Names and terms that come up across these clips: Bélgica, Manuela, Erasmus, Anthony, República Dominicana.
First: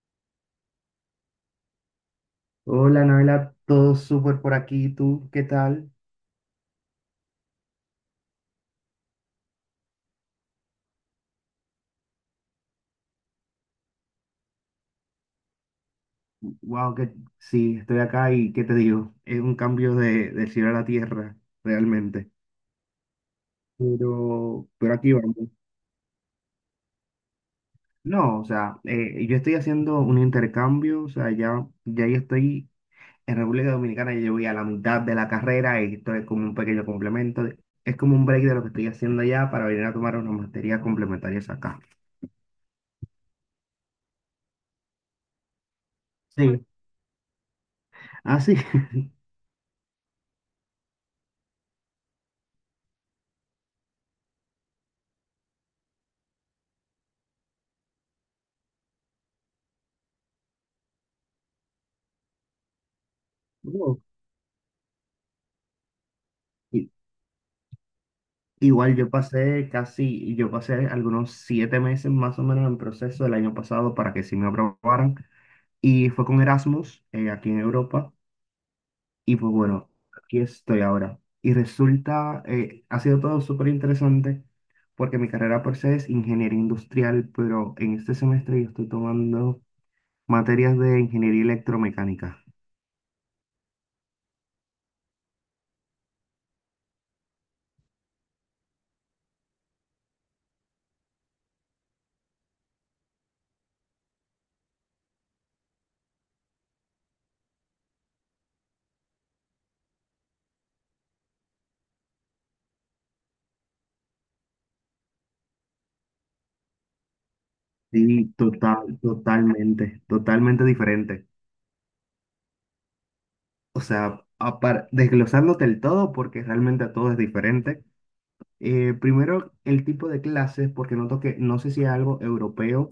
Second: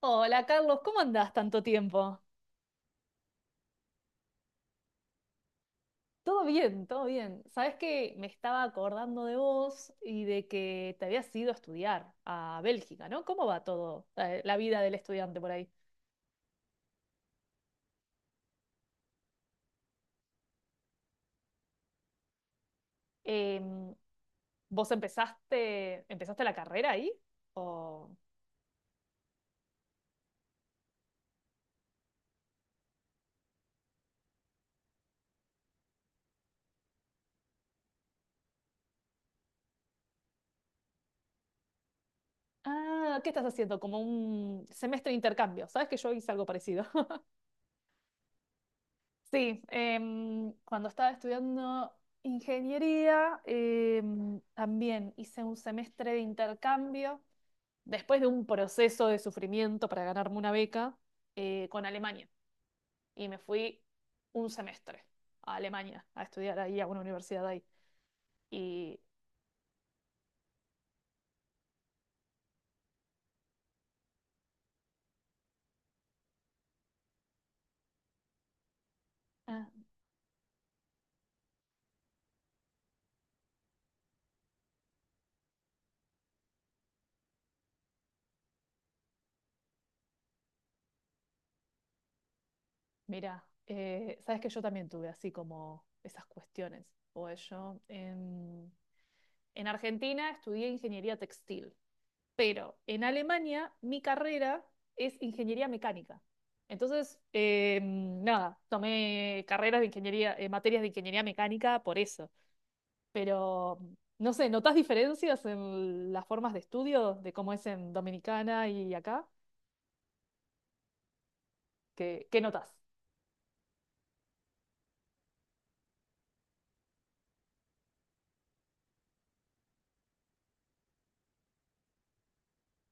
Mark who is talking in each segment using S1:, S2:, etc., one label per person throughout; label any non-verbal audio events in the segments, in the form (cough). S1: Hola Carlos, ¿cómo andás tanto tiempo?
S2: Hola, Noela, todo súper por aquí. ¿Tú qué tal?
S1: Todo bien, todo bien. Sabes que me estaba acordando de vos y de que te habías ido a estudiar a Bélgica, ¿no? ¿Cómo va todo, la vida del estudiante por ahí?
S2: Wow, que sí, estoy acá y ¿qué te digo? Es un cambio del cielo a la tierra, realmente.
S1: Em,
S2: Pero,
S1: ¿vos
S2: pero aquí vamos.
S1: empezaste la carrera ahí? ¿O...
S2: No, o sea, yo estoy haciendo un intercambio. O sea, ya yo estoy en República Dominicana. Yo voy a la mitad de la carrera y esto es como un pequeño complemento. Es como un break de lo que estoy haciendo allá para venir a tomar unas materias complementarias acá.
S1: Ah, ¿qué estás haciendo? Como un semestre de intercambio. Sabes que yo hice algo
S2: Sí.
S1: parecido. (laughs)
S2: Ah, sí. (laughs)
S1: Sí, cuando estaba estudiando ingeniería, también hice un semestre de intercambio después de un proceso de sufrimiento para ganarme una beca, con Alemania. Y me fui
S2: Wow.
S1: un semestre a Alemania a estudiar ahí, a una universidad ahí.
S2: Igual
S1: Y
S2: yo pasé algunos 7 meses más o menos en proceso el año pasado para que sí me aprobaran, y fue con Erasmus, aquí en Europa. Y pues
S1: ah,
S2: bueno, aquí estoy ahora. Y resulta, ha sido todo súper interesante, porque mi carrera por se es ingeniería industrial, pero en este semestre yo estoy tomando materias de ingeniería electromecánica.
S1: mira, sabes que yo también tuve así como esas cuestiones. Pues yo en Argentina estudié ingeniería textil, pero en Alemania mi carrera es ingeniería mecánica. Entonces, nada, tomé carreras de ingeniería, materias de ingeniería mecánica por eso, pero no sé, ¿notas diferencias en las formas de estudio de cómo es en
S2: Sí,
S1: Dominicana y
S2: total,
S1: acá?
S2: totalmente diferente.
S1: ¿Qué notas?
S2: O sea, desglosándote el todo, porque realmente a todo es diferente. Primero, el tipo de clases, porque noto que, no sé si es algo europeo,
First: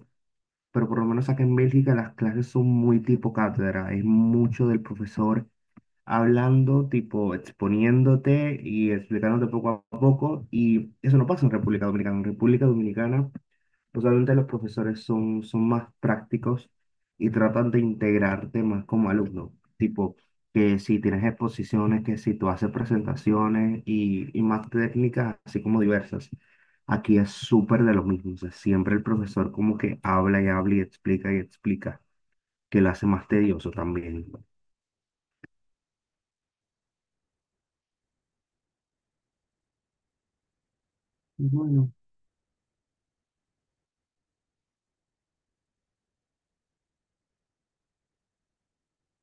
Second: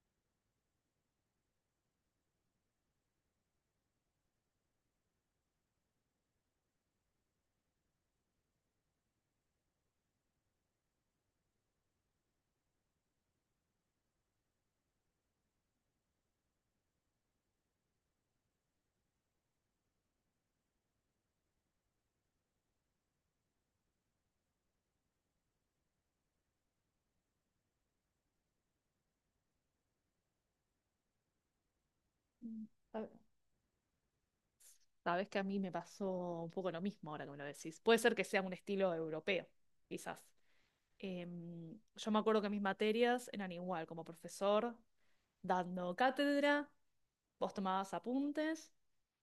S2: pero por lo menos acá en Bélgica las clases son muy tipo cátedra. Es mucho del profesor hablando, tipo exponiéndote y explicándote poco a poco. Y eso no pasa en República Dominicana. En República Dominicana usualmente los profesores son más prácticos y tratan de integrarte más como alumno. Tipo, que si tienes exposiciones, que si tú haces presentaciones, y más técnicas, así como diversas. Aquí es súper de lo mismo. O sea, siempre el profesor como que habla y habla y explica,
S1: Mm.
S2: que lo hace
S1: sab-
S2: más tedioso también.
S1: Sabes que a mí me pasó un poco lo mismo ahora que me lo decís. Puede ser que sea un estilo europeo, quizás. Em,
S2: Bueno,
S1: yo me acuerdo que mis materias eran igual, como profesor dando cátedra, vos tomabas apuntes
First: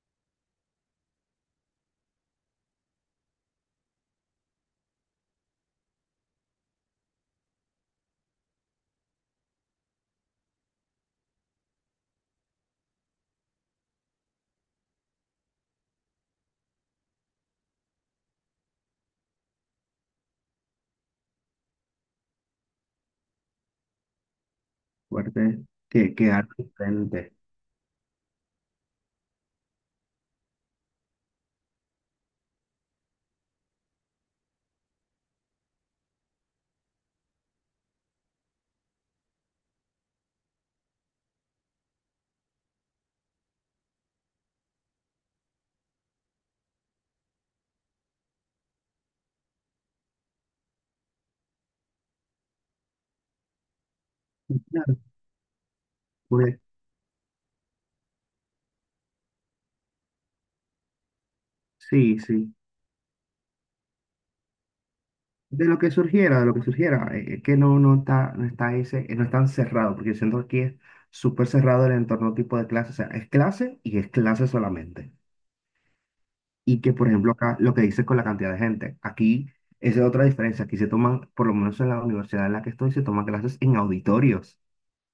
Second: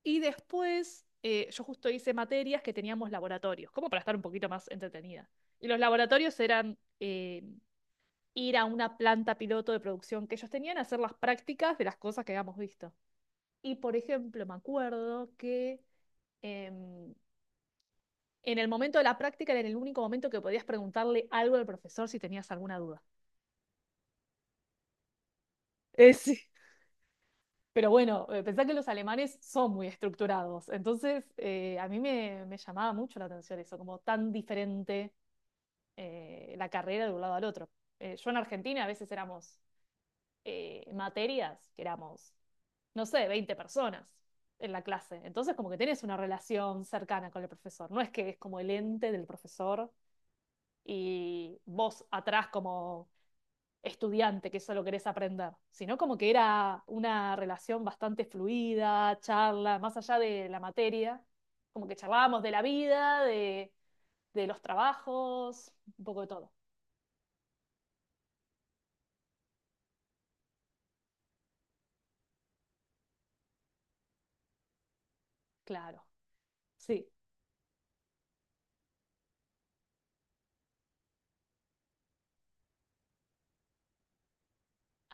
S1: y después yo justo hice materias que teníamos laboratorios, como para estar un poquito más entretenida. Y los laboratorios eran ir a una planta piloto de producción que ellos tenían, hacer las prácticas de las cosas que habíamos visto. Y por ejemplo, me acuerdo que em, en el momento de la práctica era el único momento que podías preguntarle algo al profesor si tenías alguna duda.
S2: fuerte,
S1: Eh,
S2: que
S1: sí.
S2: algo diferente.
S1: Pero bueno, pensá que los alemanes son muy estructurados, entonces a mí me llamaba mucho la atención eso, como tan diferente la carrera de un lado al otro. Yo en Argentina a veces éramos materias, que éramos, no sé, 20 personas en la clase. Entonces, como que tenés una relación cercana con el profesor. No es que es como el ente del profesor y vos atrás como estudiante que solo
S2: Claro.
S1: querés aprender, sino como que
S2: Pues,
S1: era una relación bastante fluida, charla, más allá de la materia, como que
S2: sí,
S1: charlábamos de
S2: sí.
S1: la vida, de los
S2: De
S1: trabajos,
S2: lo que
S1: un poco de
S2: surgiera, de
S1: todo,
S2: lo que surgiera, es que no está ese, no es tan cerrado, porque yo siento que aquí es súper cerrado el entorno tipo de clase. O sea, es clase y es clase solamente.
S1: claro,
S2: Y que,
S1: sí.
S2: por ejemplo, acá lo que dices con la cantidad de gente, aquí esa es otra diferencia. Aquí se toman, por lo menos en la universidad en la que estoy, se toman clases en auditorios.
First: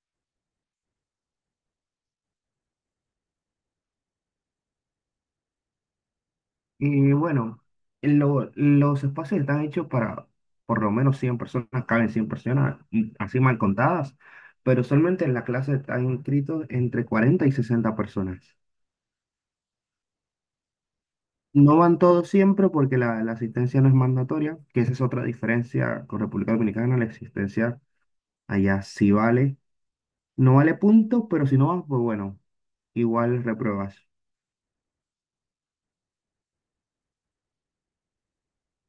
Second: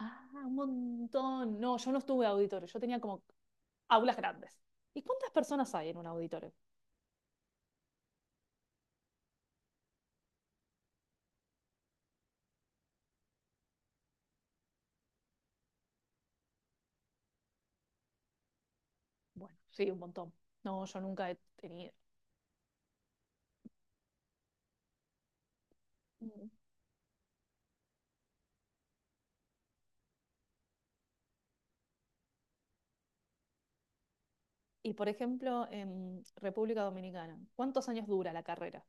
S1: Ah, un montón. No, yo no estuve auditorio, yo tenía como aulas grandes. ¿Y cuántas personas hay en un auditorio?
S2: Y bueno, los espacios están hechos para por lo menos 100 personas, caben 100 personas, y así mal contadas, pero solamente en la clase están inscritos entre 40 y 60 personas.
S1: Bueno, sí, un montón. No, yo nunca he
S2: No
S1: tenido.
S2: van todos siempre, porque la asistencia no es mandatoria, que esa es otra diferencia con República Dominicana. La asistencia allá sí vale, no vale punto, pero si no vas, pues bueno, igual repruebas.
S1: Y por ejemplo, en República Dominicana, ¿cuántos años dura la carrera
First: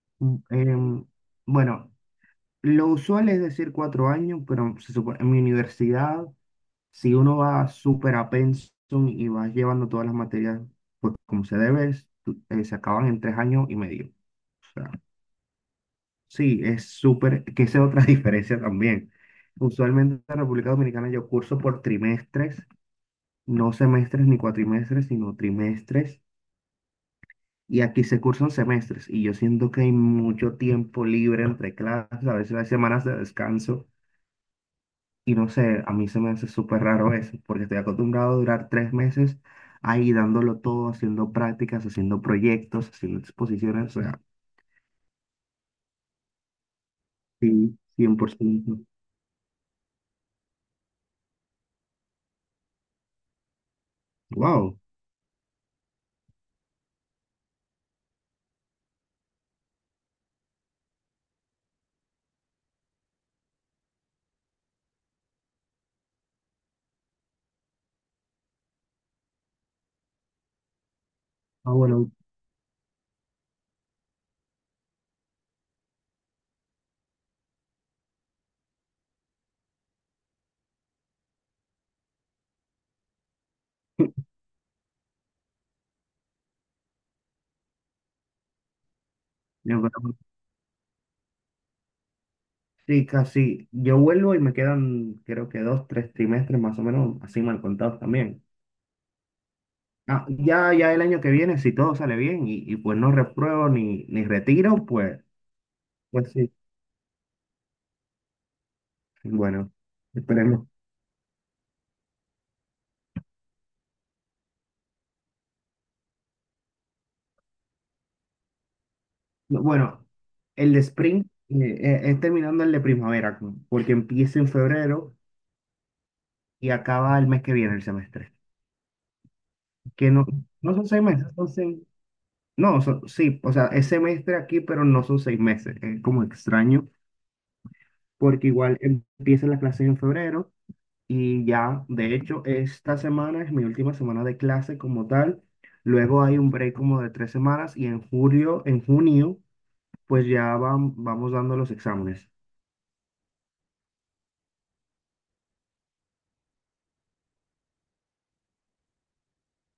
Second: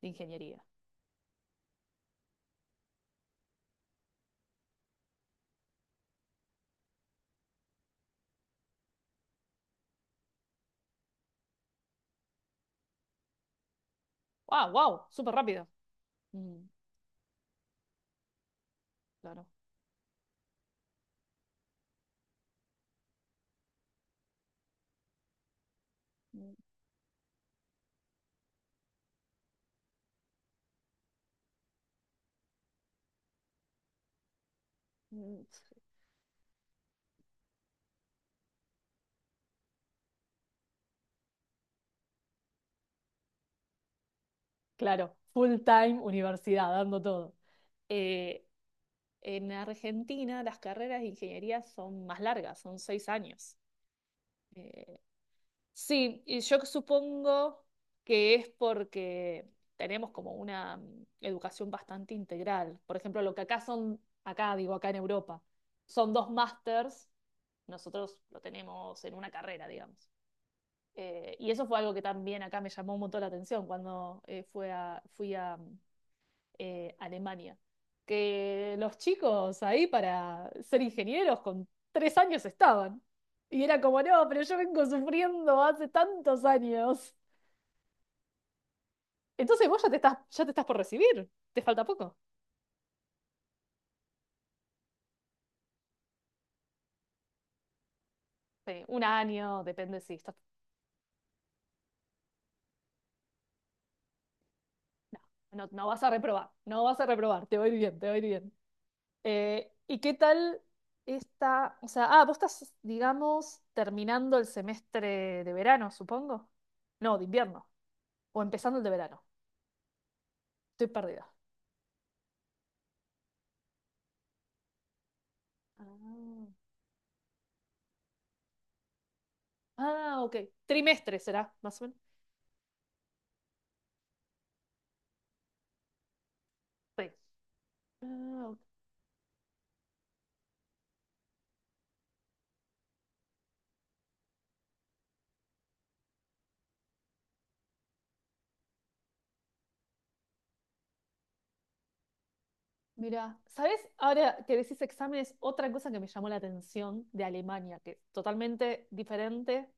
S1: de
S2: Mm,
S1: ingeniería?
S2: em, bueno, lo usual es decir 4 años, pero en mi universidad, si uno va súper a pensum y va llevando todas las materias, pues como se debe, se acaban en 3 años y medio.
S1: ¡Wow, wow! Súper rápido.
S2: Sí,
S1: Mm,
S2: es súper, que esa es otra (laughs) diferencia también.
S1: claro.
S2: Usualmente en República Dominicana yo curso por trimestres, no semestres ni cuatrimestres, sino trimestres. Y aquí se cursan semestres, y yo siento que hay mucho tiempo libre entre clases, a veces hay semanas de descanso. Y
S1: Mm,
S2: no sé, a mí se me hace súper raro eso, porque estoy acostumbrado a durar 3 meses ahí dándolo todo, haciendo prácticas, haciendo proyectos, haciendo exposiciones. O sea,
S1: claro, full time universidad, dando todo.
S2: sí,
S1: Eh,
S2: 100%.
S1: en Argentina las carreras de ingeniería son más largas, son 6 años.
S2: Wow.
S1: Eh, Sí, y yo supongo que es porque tenemos como una educación bastante integral. Por ejemplo, lo que acá son, acá digo, acá en Europa, son dos másters, nosotros lo tenemos en una carrera, digamos. Y eso
S2: Ah,
S1: fue algo que
S2: bueno.
S1: también acá me llamó un montón la atención cuando fui a, Alemania. Que los chicos ahí para ser ingenieros con 3 años estaban. Y era como, no,
S2: (laughs)
S1: pero yo vengo sufriendo hace tantos años. Entonces
S2: yo
S1: vos ya te
S2: creo
S1: estás, ya te estás por recibir. Te falta poco.
S2: Sí, casi. Yo vuelvo y me quedan, creo que 2, 3 trimestres más o menos, así mal contados también.
S1: Sí, un año, depende si
S2: Ah,
S1: estás.
S2: ya el año que viene, si todo sale bien, y pues no repruebo ni retiro,
S1: No,
S2: pues,
S1: no, no vas a
S2: pues
S1: reprobar.
S2: sí.
S1: No vas a reprobar. Te va a ir bien, te va a ir bien.
S2: Bueno,
S1: ¿Y qué tal
S2: esperemos.
S1: esta? O sea, ah, vos estás, digamos, terminando el semestre de verano, supongo. No, de invierno. O empezando el de verano.
S2: No, bueno, el de
S1: Estoy
S2: spring,
S1: perdida.
S2: es terminando el de primavera, porque empieza en febrero
S1: Ah,
S2: y acaba el mes que viene el semestre. Que
S1: ah,
S2: no,
S1: ok.
S2: no son seis
S1: Trimestre
S2: meses,
S1: será, más o menos.
S2: no, sí, o sea, es semestre aquí, pero no son 6 meses. Es como extraño.
S1: Sí.
S2: Porque
S1: Ah, ok.
S2: igual empiezan las clases en febrero y ya, de hecho, esta semana es mi última semana de clase como tal. Luego hay un break como de 3 semanas, y en julio, en junio, pues ya vamos dando los exámenes.
S1: Mirá, ¿sabes? Ahora que decís exámenes, otra cosa que me llamó la atención de Alemania, que es totalmente diferente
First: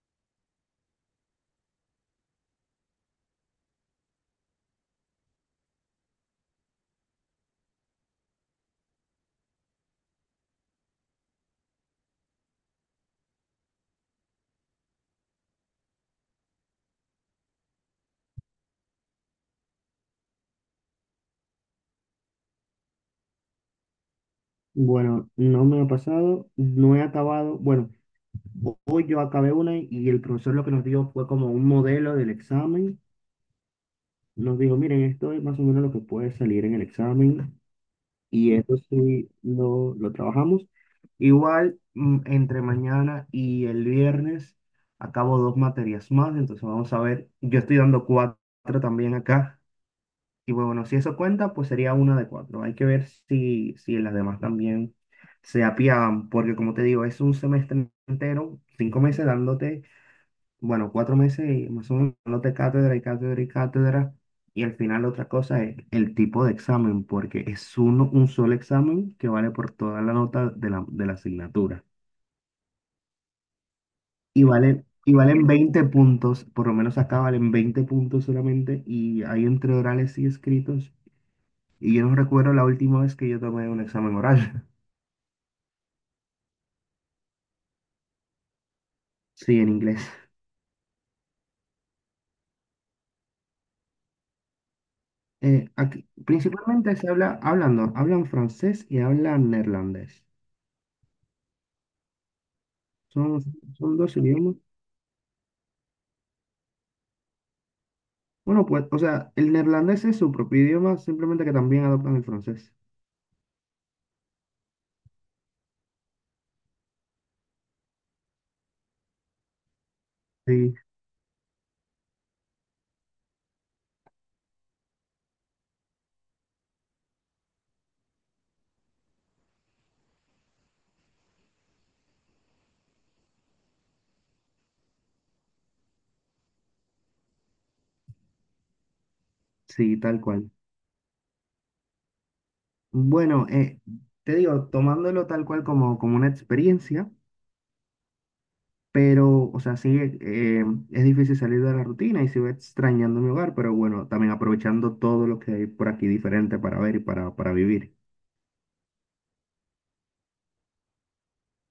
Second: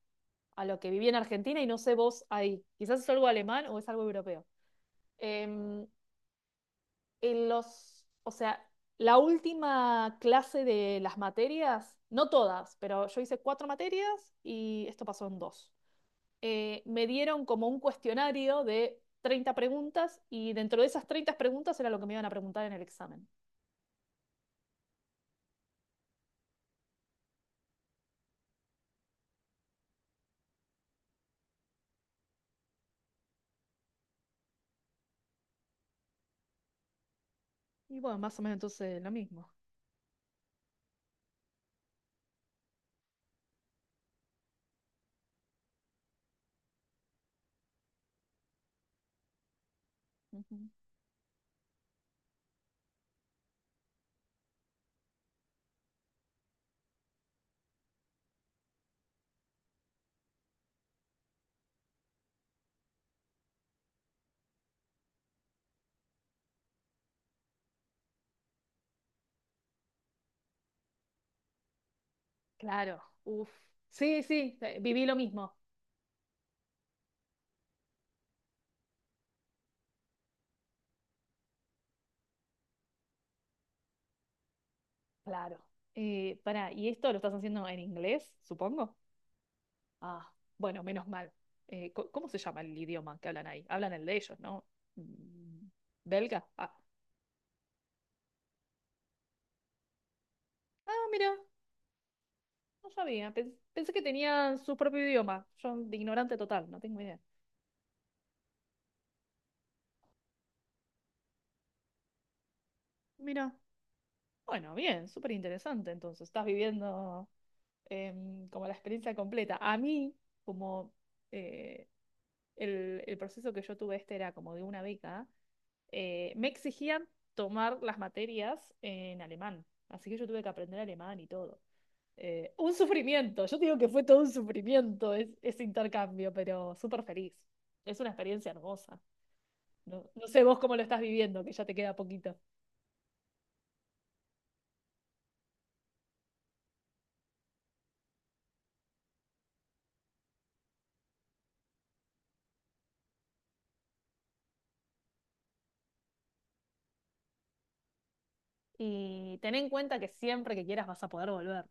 S1: a lo que viví en Argentina y no sé vos ahí. Quizás es algo alemán o es algo europeo. Em, o sea, la última clase de las materias, no todas, pero yo hice cuatro materias y esto pasó en dos. Me dieron como un cuestionario de 30 preguntas y dentro de esas 30 preguntas era lo que me iban a preguntar en el examen.
S2: Bueno, no me ha pasado, no he acabado. Bueno, hoy yo acabé una y el profesor lo que nos dio fue como un modelo del examen. Nos dijo, miren, esto es más o menos lo que puede salir en el examen.
S1: Y bueno, más o
S2: Y
S1: menos
S2: eso
S1: entonces lo
S2: sí
S1: mismo.
S2: lo trabajamos. Igual, entre mañana y el viernes acabo dos materias más, entonces vamos a ver. Yo estoy dando cuatro también acá. Y
S1: Ujú.
S2: bueno, si eso cuenta, pues sería una de cuatro. Hay que ver si las demás también se apiadan, porque como te digo, es un semestre entero, 5 meses dándote, bueno, 4 meses y más o menos, de cátedra y cátedra y cátedra. Y al final otra cosa es el tipo de examen, porque es uno, un solo examen que vale por toda la nota de la asignatura.
S1: Claro, uff. Sí,
S2: Y
S1: sí,
S2: valen,
S1: viví
S2: y
S1: lo
S2: valen
S1: mismo.
S2: 20 puntos, por lo menos acá valen 20 puntos solamente, y hay entre orales y escritos. Y yo no recuerdo la última vez que yo tomé un examen oral. (laughs)
S1: Claro. Pará, ¿y esto lo estás haciendo en inglés, supongo?
S2: Sí, en inglés.
S1: Ah, bueno, menos mal. ¿Cómo se llama el idioma que hablan ahí? Hablan el de ellos, ¿no? Mm.
S2: Aquí,
S1: ¿Belga? Ah,
S2: principalmente se habla, hablan, no, hablan francés y hablan neerlandés.
S1: ah, mira, no sabía.
S2: Son,
S1: Pensé,
S2: son
S1: que
S2: dos idiomas.
S1: tenían su propio idioma. Yo, de ignorante total, no tengo idea.
S2: Bueno, pues, o sea, el neerlandés es su propio idioma, simplemente que también adoptan el francés.
S1: Mira, bueno, bien, súper interesante. Entonces, estás viviendo como la experiencia completa. A mí,
S2: Sí,
S1: como eh, el proceso que yo tuve este era como de una beca, me exigían tomar las materias en alemán. Así que yo tuve que aprender alemán y todo. Un sufrimiento, yo te digo que fue todo un sufrimiento ese intercambio, pero súper feliz. Es una experiencia hermosa.
S2: sí,
S1: No,
S2: tal
S1: no sé
S2: cual.
S1: vos cómo lo estás viviendo, que ya te queda poquito.
S2: Bueno, te digo, tomándolo tal cual como una experiencia, pero, o sea, sí, es difícil salir de la rutina y sigo extrañando mi hogar, pero bueno, también aprovechando todo lo que hay por aquí diferente para ver y para vivir.
S1: Y ten en cuenta que siempre que quieras vas a poder volver.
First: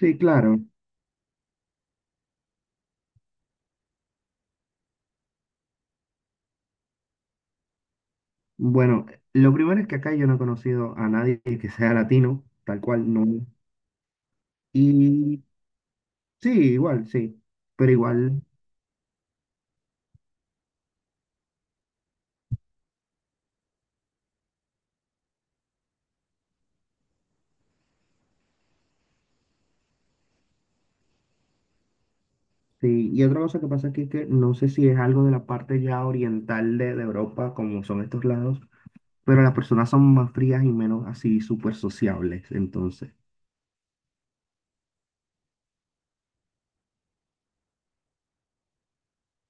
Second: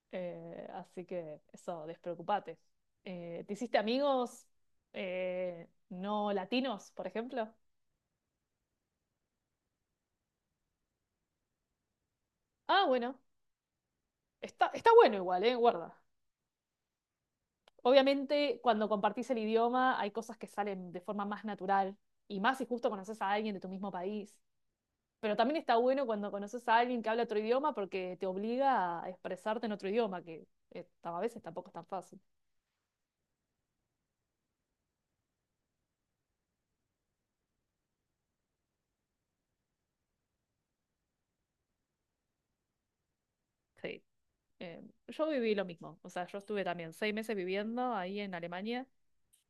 S2: Sí, claro.
S1: Así que eso, despreocupate. ¿Te hiciste amigos no latinos, por ejemplo?
S2: Bueno, lo primero es que acá yo no he conocido a nadie que sea latino, tal
S1: Ah,
S2: cual,
S1: bueno,
S2: no.
S1: está bueno
S2: Y
S1: igual, ¿eh? Guarda.
S2: sí, igual, sí. Pero igual.
S1: Obviamente, cuando compartís el idioma, hay cosas que salen de forma más natural y más si justo conoces a alguien de tu mismo país. Pero también está bueno cuando conoces a alguien que habla otro idioma porque te obliga a expresarte en otro idioma, que a veces tampoco es tan fácil.
S2: Sí, y otra cosa que pasa aquí que no sé si es algo de la parte ya oriental de Europa, como son estos lados, pero las personas son más frías y menos así súper sociables, entonces.
S1: Sí. Eh, yo viví lo mismo, o sea, yo estuve también 6 meses viviendo ahí en Alemania.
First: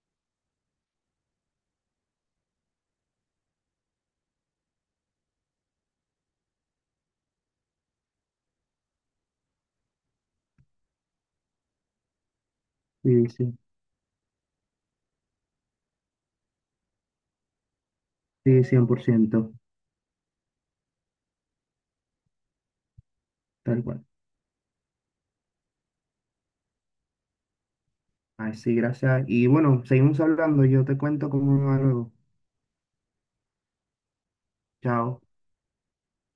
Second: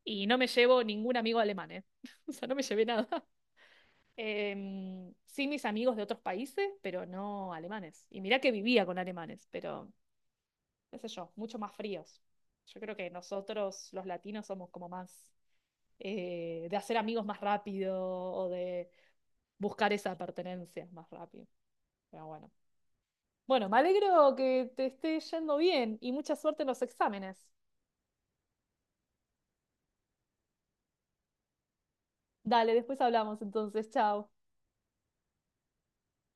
S1: Y no me llevo ningún amigo alemán, ¿eh? (laughs) O sea, no me llevé nada. (laughs) Sí, mis amigos de otros países, pero no alemanes. Y mirá que vivía con alemanes, pero, qué sé yo, mucho más fríos. Yo creo que
S2: Sí, sí,
S1: nosotros, los latinos, somos como más de hacer amigos más rápido o
S2: sí, cien
S1: de
S2: por ciento,
S1: buscar esa pertenencia más rápido. Pero bueno. Bueno, me
S2: tal cual.
S1: alegro que te esté yendo bien y mucha suerte en los exámenes.
S2: Así, gracias. Y bueno, seguimos hablando, yo te cuento cómo me va luego.
S1: Dale, después hablamos entonces. Chao.
S2: Chao.